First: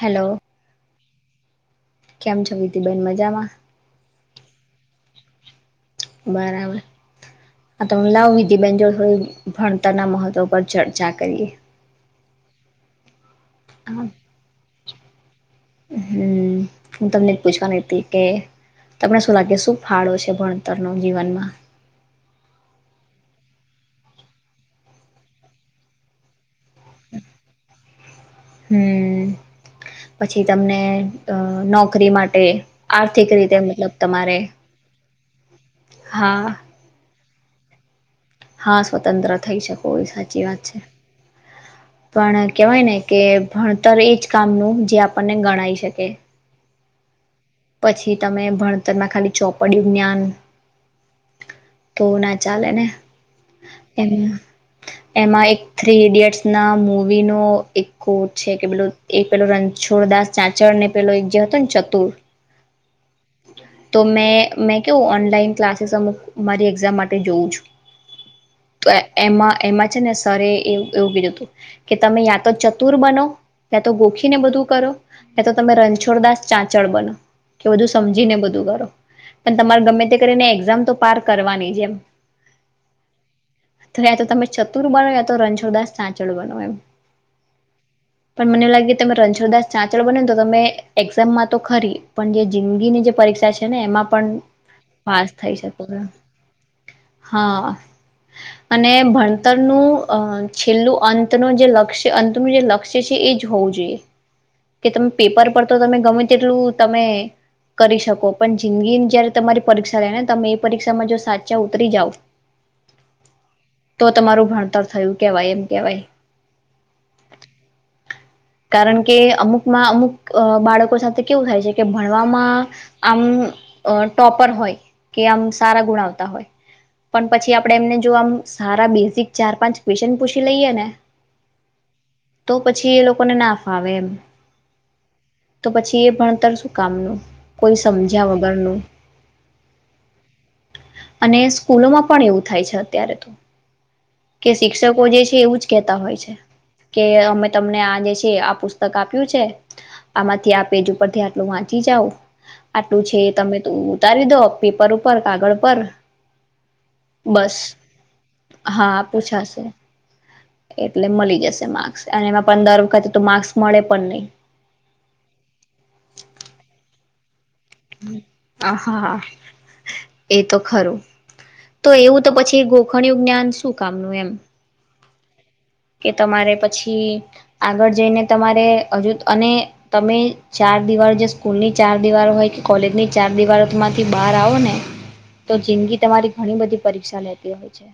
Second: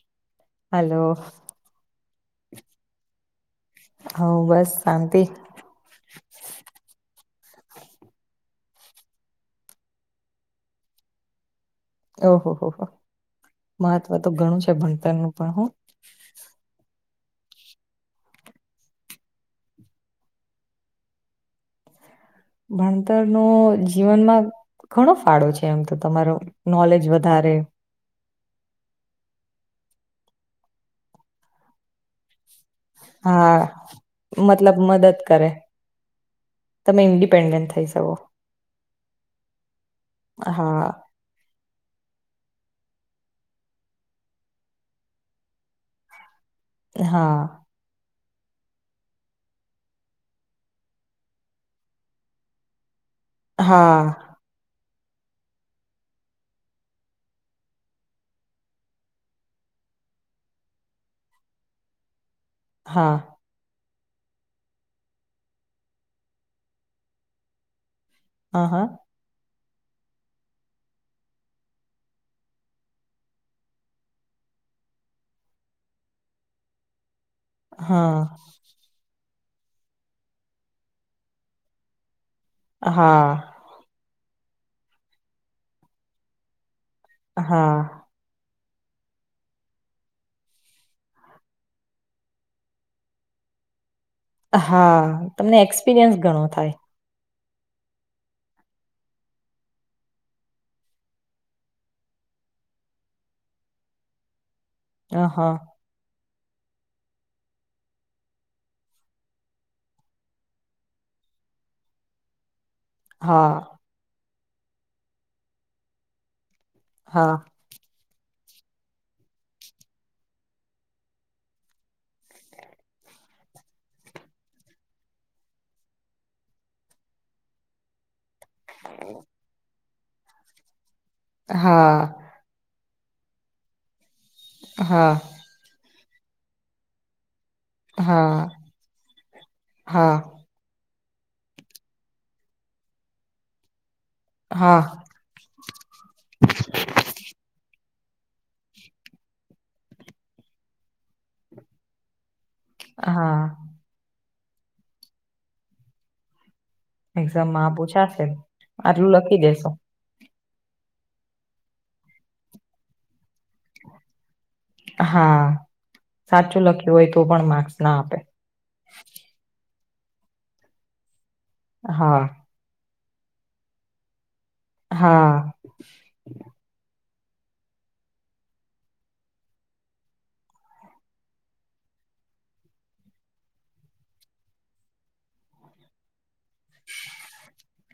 Hello hello કેમ છો વિધિબેન મજામાં હ બસ શાંતિ બરાબર આ તમે લાવ વિધિબેન જો થોડી ભણતરના મહત્વ પર ચર્ચા કરીએ. ઓહો હોહ મહત્વ તો ઘણું છે ભણતરનું પણ હો હમ હું તમને જ પૂછવાની હતી કે તમને શું લાગે શું ફાળો છે ભણતરનો જીવનમાં ભણતરનો જીવનમાં ઘણો ફાળો છે એમ તો તમારો નોલેજ વધારે હમ પછી તમને અ નોકરી માટે આર્થિક હા રીતે મતલબ તમારે મતલબ મદદ કરે હા તમે ઇન્ પેન્ડન્ટ થઈ શકો. હા સ્વતંત્ર થઈ શકે સાચી વાત છે. હા પણ કેવાય ને કે ભણતર એજ કામનું જે આપણને ગણાય શકે હા. પછી તમે ભણતરમાં ખાલી ચોપડયું જ્ઞાન તો ના ચાલે ને એમ હા. એમાં એક થ્રી ઈડિયટ્સ ના મૂવીનો એક કોટ છે કે પે એક પેલો રણછોડદાસ ચાચળને પેલો એક જે હતો ને ચતુર હા. તો મેં મેં કેવું ઓનલાઈન ક્લાસીસ અમુક મારી એક્ઝામ માટે જોઉું છું. હ હા તો એમાં એમાં છે ને સર એ એવું કીધું હતું કે તમે યા તો ચતુર બનો ત્યા તો ગોખીને બધું કરો યાં તો તમે રણછોડદાસ ચાંચળ બનો કે હા સમજીને બધું કરો પણ તમારે ગમે તે કરીને એક્ઝામ તો પાર કરવાની છે એમ હા. તો યા તો તમે ચતુર બનો યા તો રણછોડદાસ ચાચળ બનો એમ હા મને લાગે તમે રણછોડ દાસ ચાંચળ બને તો તમે એક્ઝામમાં તો ખરી પણ જે જિંદગીની જે પરીક્ષા છે ને એમાં પણ હા પાસ થઈ તમને શકો છો એક્સપિરિયન્સ ઘણો થાય. હા અને ભણતરનું છેલ્લું અંતનું જે લક્ષ્ય અંતનું જે લક્ષ્ય છે એ જ હોવું જોઈએ કે તમે હ પેપર પર તો તમે ગમે કેટલું તમે કરી શકો પણ જિંદગીની જયારે તમારી પરીક્ષા રહેે ને તમે એ પરીક્ષામાં જો સાચા ઉતરી જાવ હા તો તમારું ભણતર થયું કેવાય એમ કેવાય હા કારણ કે અમુકમાં અમુક બાળકો સાથે કેવું થાય છે કે ભણવામાં આમ ટોપર હોય કે આમ સારા ગુણ આવતા હોય પણ પછી આપણે એમને જો આમ સારા બેઝિક ચાર પાંચ ક્વેશન પૂછી લઈએ ને હા છે લોકો લોકોને ના ફાવે એમ હા તો એ ભણતર શું કામનું કોઈ સમજ્યા વગરનું હા અને સ્કૂલોમાં પણ એવું થાય છે અત્યારે તો કે હા હા શિક્ષકો જે છે એવું જ કેતા હોય છે કે અમે તમને આ જે પુસ્તક આપ્યું છે આમાંથી આ પેજ ઉપરથી આટલું વાંચી જાવ આટલુ છે હા તમે તો ઉતારી દો પેપર ઉપર કાગળ પર બસ એક્ઝામમાં પૂછાશે હા આટલું લખી પૂછાશે દેસો એટલે મળી જશે માર્ક્સ અને એમાં પણ દર વખતે તો માર્ક્સ મળે પણ નહી હા સાચું લખ્યું હોય તો પણ મા હા હા એ તો ખરું તો એવું હા તો પછી ગો ગોખણયુ જ્ઞાન શું કામનું એમ હા કે તમારે પછી આગળ જઈને તમારે હજુ અને તમે ચાર દિવારો જે સ્કૂલની ચાર દિવારો હોય કે કોલેજની ચાર દિવારોમાંથી બહાર આવો ને તો જિંદગી તમારી ઘણી બધી પરીક્ષા લેતી હોય છે.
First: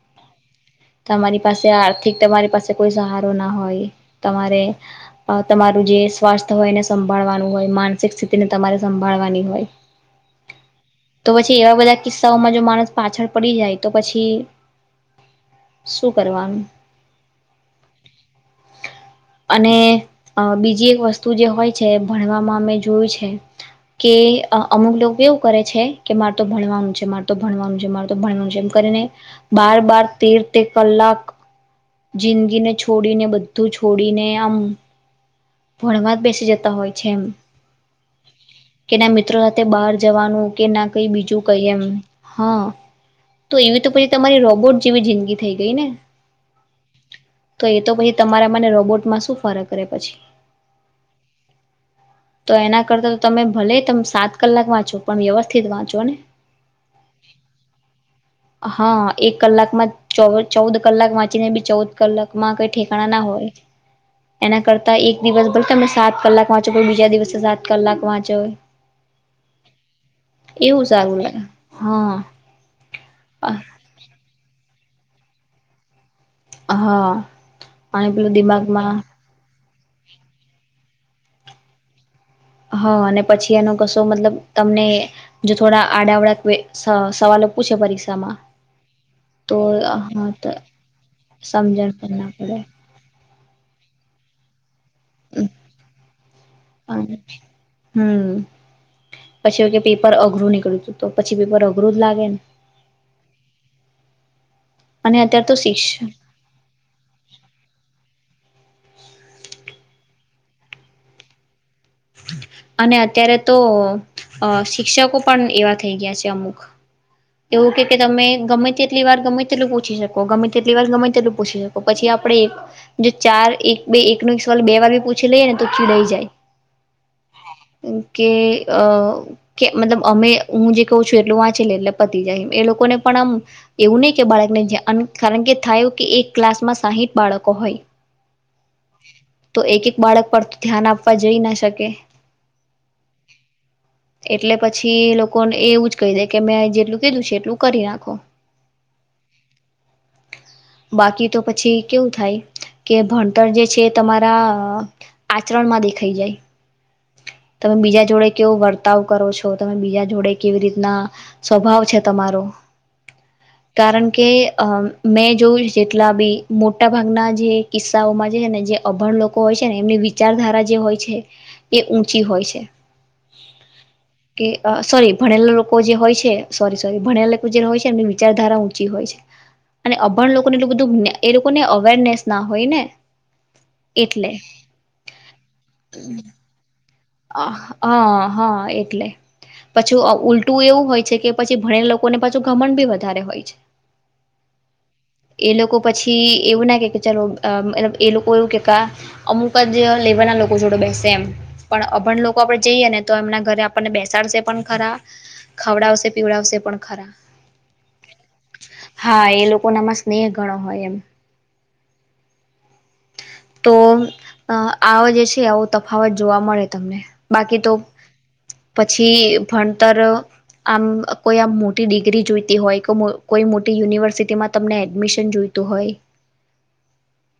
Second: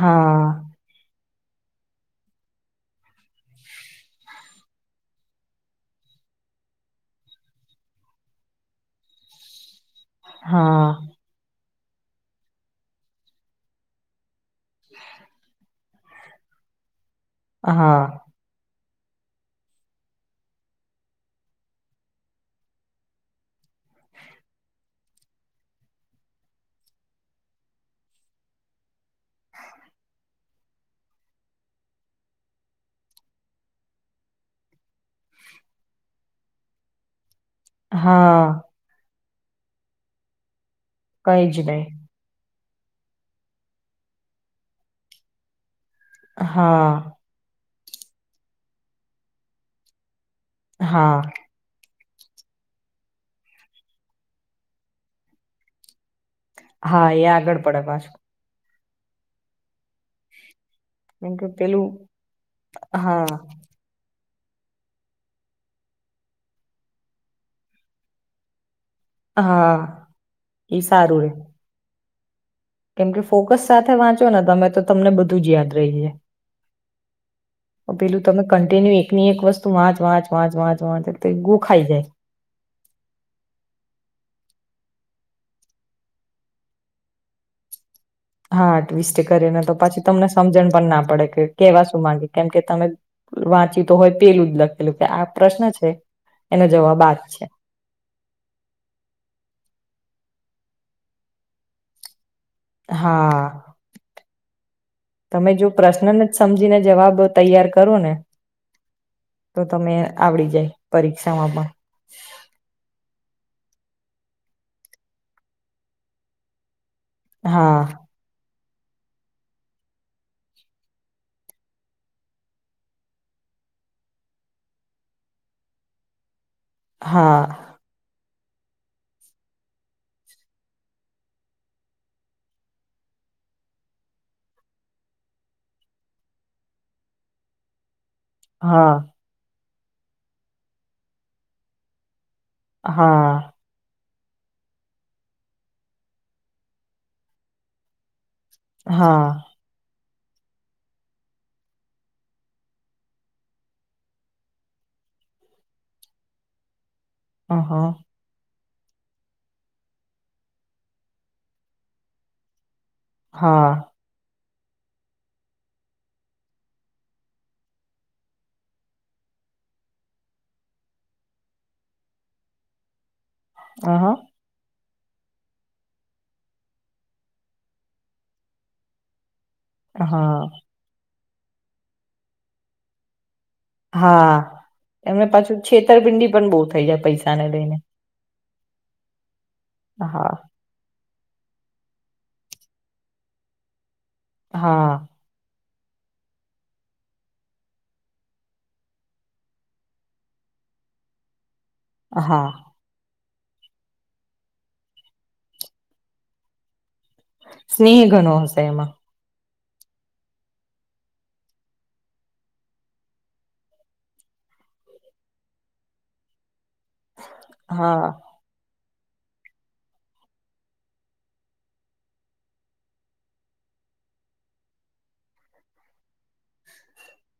હા તમારી પાસે આ આ તમારી પાસે કોઈ સહારો ના હોય, તમારે તમારું જે સ્વાસ્થ્ય હોય એને સંભાળવાનું હોય, માનસિક સ્થિતિને તમારે સંભાળવાની હોય. હા તો પછી એવા બધા કિસ્સાઓમાં જો માણસ પાછળ પડી જાય તો પછી [unintelligible] શું કરવાનું? હા. અને બીજી એક વસ્તુ જે હોય છે ભણવામાં મેમે જોયું છે કે અમુક લોકો એવું કરે છે કે મારે તો ભણવાનું છે, મારે તો ભણવાનું છે, મારે તો ભણવાનું છે, એમ કરીને બાર-બાર તેર- તેર કલાક જિંદગીને છોડીને બધું છોડીને આમ. ભણવા જ બેસી જતા હોય છે એમ. હા. કે મિત્રો સાથે બહાર જવાનું. કે ના કઈ બીજું કઈ જ એમ નહી હા. તો એવી તો પછી તમારી રોબોટ જેવી જિંદગી થઈ ગઈ ને. હા. તો એ તો પછી તમારા મને રોબોટમાં શું ફરક રહેે પછી? હા. તો એના કરતા તો તમે ભલે તમે સાત કલાક વાંચો, પણ વ્યવસ્થિત વાંચો ને. હા, એ આગળ પડે પાછું. હા, એક કલાકમાં ચો ચૌદ કલાક કેમ કે વાંચીને બી પેલું ચૌદ કલાક માં કંઈ ઠેકાણા ના હા હોય. એના કરતા એક દિવસ ભલે, તમે સાત કલાક વાંચો બીજા દિવસે સાત કલાક વાંચો. હા, એ એવું સારું. લાગે હા કેમ કે, ફોકસ સાથે વાંચો ને, તમે તો. તમને બધું જ યાદ રહે છે. હા અને પેલું તમે દિમાગમાં કન્ટિન્યુ એક ની એક વસ્તુ વાચ, વાંચ, વાંચ, વાંચ, વાચ. ગું ખાઈ જાય. હા, અને પછી એનો કશો મતલબ? તમને જો થોડા આડા- અવડા સવાલો પૂછે પરી હા, ટ્વિસ્ટ કરીને તો પછી તમને હા તો સમજણ પણ ના પડે, કે કેવા સમજણ શું પણ ના માંગે, કેમ પડે કે તમે વાંચી તો હોય તે ઉદલક જવાબ આ જ છે હમ, પછી કે પેપર અઘરું ની હુ તો પછી પેપર અઘરું જ લાગે ને. હા, અને અત્યારે તમે તો જો પ્રશ્નને શિક્ષ જ સમજીને જવાબ તૈયાર કરો ને. તો તમે આવડી જાય પરીક્ષામાં પણ. અને અત્યારે તો શિક્ષકો પણ એવા થઈ ગયા છે અમુક. એવું હા કે, કે તમે ગમે કેટલી વાર ગમે તેટલું પૂછી શકો ગમે તેટલી વાર ગમે તેટલું પૂછી શકો પછી આપડે એ જો ચાર એક બે એક ન એક સવાલ બે વાર બી પૂછી લઈએ ને તો રેય જાય. હા. કે અ કે મતલબ અમે હું જે કહઉ છું એટલું વાંચે લે એટલે પતી જાય એ એ લોકોને પણ આમ એવું નહી કે બાળકને કારણ કે થાયું કે એક ક્લાસમાં સાહીઠ બાળકો હોય. હા. તો એક એક બાળક પર ધ્યાન આપવા જઈ ના શકે. કે હા. એટલે પછી લોકોને એવું જ કહી દે કે મેં જેટલું કીધું છે એટલું કરી નાખો. હા. બાકી તો પછી કેવું થાય કે ભણતર જે છે તમારા આચરણમાં દેખાઈ જાય. અહ તમે બીજા જોડે કેવું વર્ તાવ કરો છો તમે બીજા જોડે કેવી રીતના સ્વભાવ છે તમારો. કારણ કે અ મે જોયૂસ જેટલા બી મોટા ભાગના જે કિસ્સાઓમાં જે છે ને જે અભણ લોકો હોય છે ને એમની વિચારધારા જે હોય છે એ ઊંચી હોય છે. હા કે અ સોરી ભણેલા લોકો જે હોય છે સોરી સોરી ભણેલા લોકો જે હોય છે એમની વિચારધારા ઊંચી હોય છે. અને અહ અબ ભણ હા લોકોને એટલુ બધું એ લોકોને અવેરનેસ ના હોય ને. હા એટલે એમને પાછું છેતરપિંડી પણ બો થઇ જાય પૈસા અ [unintelligible] હા એટલે પછું અ હા ઉલટું એવું હોય છે. કે પછી ભણેલા લોકોને પાછું ગમડ બી વધારે હોય છે. હા. એ લોકો પછી એવું ના કે કે ચલો અ અમ એ લોકો એવું કા અમુક જ લેવલ ના લોકો જોડે બેસે એમ પણ અભણ લોકો હા આપણે જઈએ ને તો એમના ઘરે આપણને બેસાડશે પણ ખરા ખવડાવશે પીવડાવશે પણ ખરા. સ્નેહ ઘનો હશે એમાં. કોનામાં સ્નેહ ગણો હોય એમ. તો અ આ જે છે આવો તફાવત જોવા મળે. તમને બાકી તો હા પછી ભણતર આમ કોઈ આમ મોટી ડિગ્રી જોઈતી હોય કોઈ મો કોઈ મોટી યુનિવર્સિટીમાં તમને એડમિશન જોઈતું હોય.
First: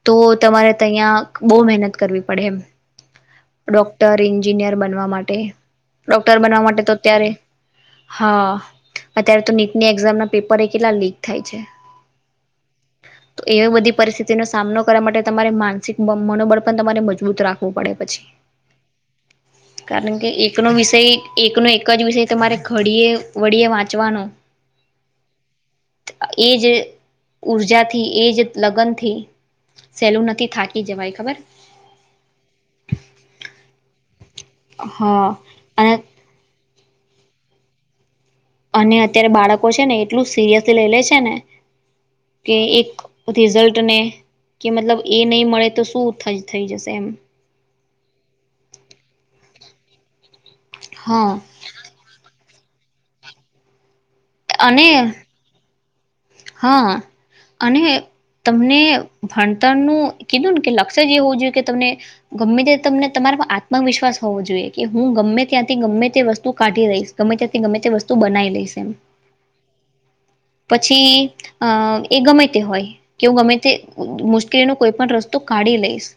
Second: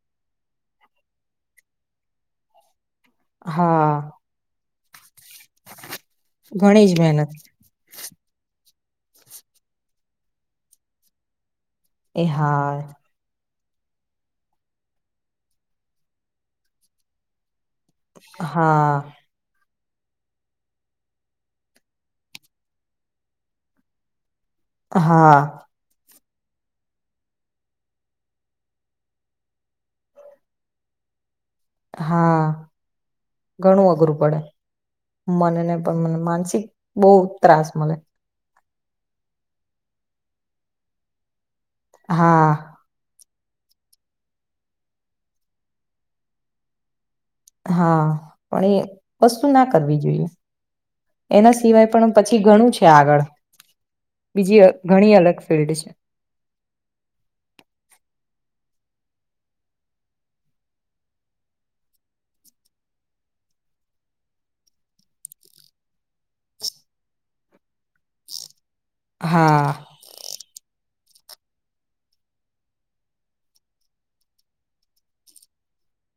તો તમારે તયા બો મહેનત કરવી પડે એમ. હા ડોક્ટર ઈન્જિનિયર બન વા માડ તે ડોક્ટર બનવા માટે ઘણી જ તો ત્યારે મહેનત હા અત્યારે તો નીટની એક્ઝામ ના પેપર એ કેટલા લીક થાય છે. એ હા. તો એવી બધી પરિસ્થિતિનો સામનો કરવા માટે તમારે માનસિક બમ મનોબળ પણ તમારે મજબૂત રા હા. કારણ કે એકનો વિષય એકનો એક જ વિષય તમારે ઘડીએ વળીએ વાંચવાનો હા. એજ ઊર્જાથી એજ લગ્ન થી સેલું નથી થાકી જવાય ખબર? હા ઘણું અઘરું પડ હા મનને અને તમન માનસિક બહુ ત્રાસ મલે અને અત્યારે બાળકો છે ને એટલું સિરિયસલી લઈ લે છે ને હા કે એક રિઝલ્ટ ને કે મતલબ એ નહી મળે તો શું થ-થઈ જશે એમ. હા, પણ એ વસ્તુ ના કરવી જોઈએ. હા એના સિવાય પણ પછી ઘણું છે આગળ બીજી અહ અને ઘણી અલગ ફિલ્ડ છે. હા અને તમને ભણતરનું કીધું ને કે લક્ષ્ય જ એ હોવું જોઈએ કે તમે ગમે તે તમને તમારામાં આત્મવિશ્વાસ હોવો જોઈએ કે હું ગમે ત્યાંથી ગમે તે વસ્તુ કાઢી લઈશ ગમે ત્યાંથી ગમે તે વસ્તુ બનાઈ લઈશ એમ. હા. પછી અહ એ ગમે તે હોય કે હું ગમે તે મુ-મુશ્કેલીનો કોઈ પણ રસ્તો કાઢી લઈશ.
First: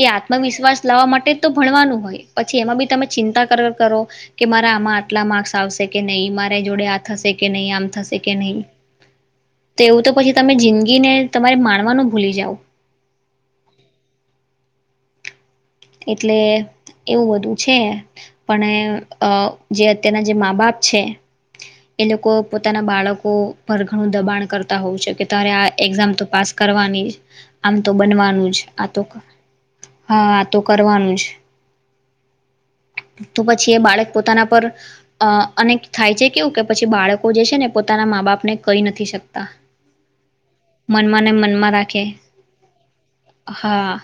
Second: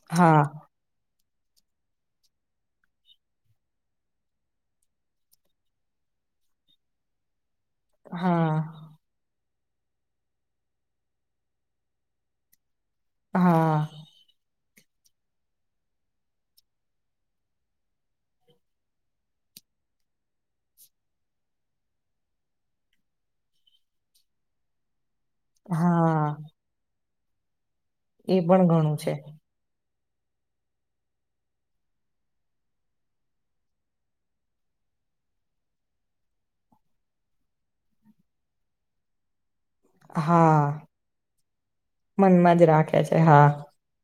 એ હા આત્મવિશ્વાસ લાવવા માટે તો ભણવાનું હોય પછી એમાં બી તમે ચિંતા કર-કરો કે મારા આમાં આટલા માર્ક્સ આવશે કે નહીં મારે જોડે આ થશે કે નહી, આમ થશે કે હા નહીં. તો એવું તો પછી તમે જિંદગીને તમારે માણવાનું ભૂલી જાવ. હા એટલે એવું બધું છે. પણ એ અહ જે અત્યારના જે મા બાપ છે એ લોકો પોતાના બાળકો પર ઘણું દબાણ કરતા હોઉ છે કે તારે આ એક્ઝામ તો હા પાસ કરવાની જ. આમ તો એ બનવાનું જ પણ આ ઘણું તો છે હા. તો કરવાનું જ. તો પછી એ બાળક પોતાના પર અહ અને થાય છે કેવું કે પછી બાળકો જે છે ને પોતાના મા બાપ ને કહી નથી શકતા. હા મનમાંને મનમાં રાખે. મનમાં જ રાખે છે હા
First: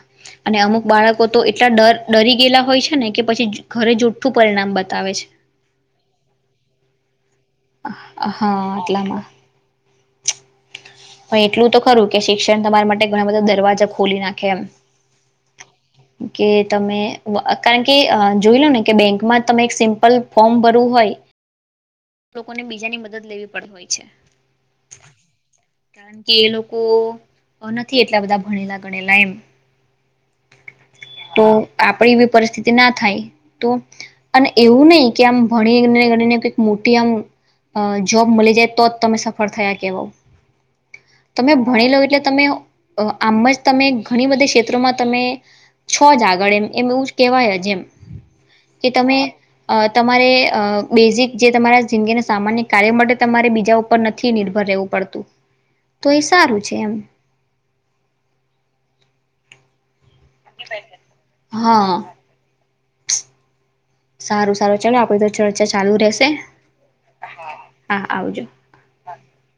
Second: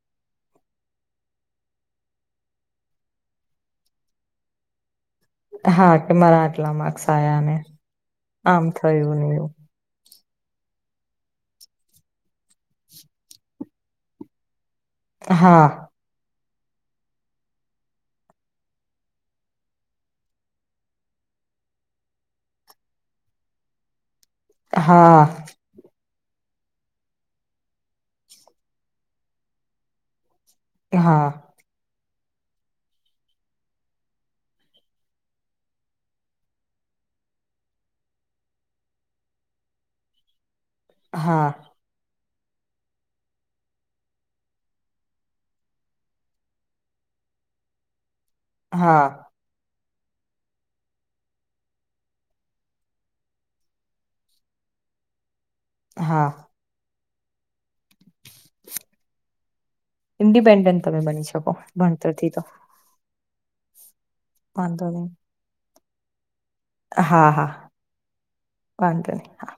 અને અમુક બાળક તો એટલા ડર-ડરી ગયેલા હોય છે ને કે પછી જ ઘરે જુઠ્ઠું પરિણામ બતાવે છે. હા કે માર આટલા માર્ક્સ આયા ને આમ હા થયું એટલામાં ને એવું. પણ એટલું તો ખરું કે શિક્ષણ તમાર માટે ઘણા બધા દરવાજા ખોલી નાખે એમ. હા. કે તમે વ અ કારણ કે અ જોઈ લો ને કે બેંકમાં તમે એક સિમ્પલ ફોર્મ ભરવું હોય લોકોને બીજાની મદદ લેવી પડ હોય છે. હા કારણ કે એ લોકો નથી એટલા બધા ભણેલા ગણેલા એમ. હા તો આપ પણ એવી પરિસ્થિતિ ના થાય તો? અને એવું નઈ કે આમ ભણીને ગણીને કંઈ મોટી આમ અ જોબ મલી જાય તો જ તમે સફળ થયા કેવાવ હા તમે ભણીલો એટલે તમે અ-આમ જ તમે ઘણી બધી ક્ષેત્રોમાં તમે છો જ આગળ એમ એમ એવું કેવાય જ એમ. કે હા તમે અ તમારે અ બેઝિક જે તમારા જિંદગીના સામાન્ય કાર્ય માટે તમારે બીજા ઉપર નથી નિર્ભર રેવું પડતું. તો એ હા સારું છે એમ. ઇન્ડિપેન્ડન્ટ તમે બની શકો હા ભણતરથી તો સારું સારું વાંધો ચાલો આપડી નહી તો ચર્ચા ચાલુ રહેશે હા હા હા આવજો વાંધો નહી હા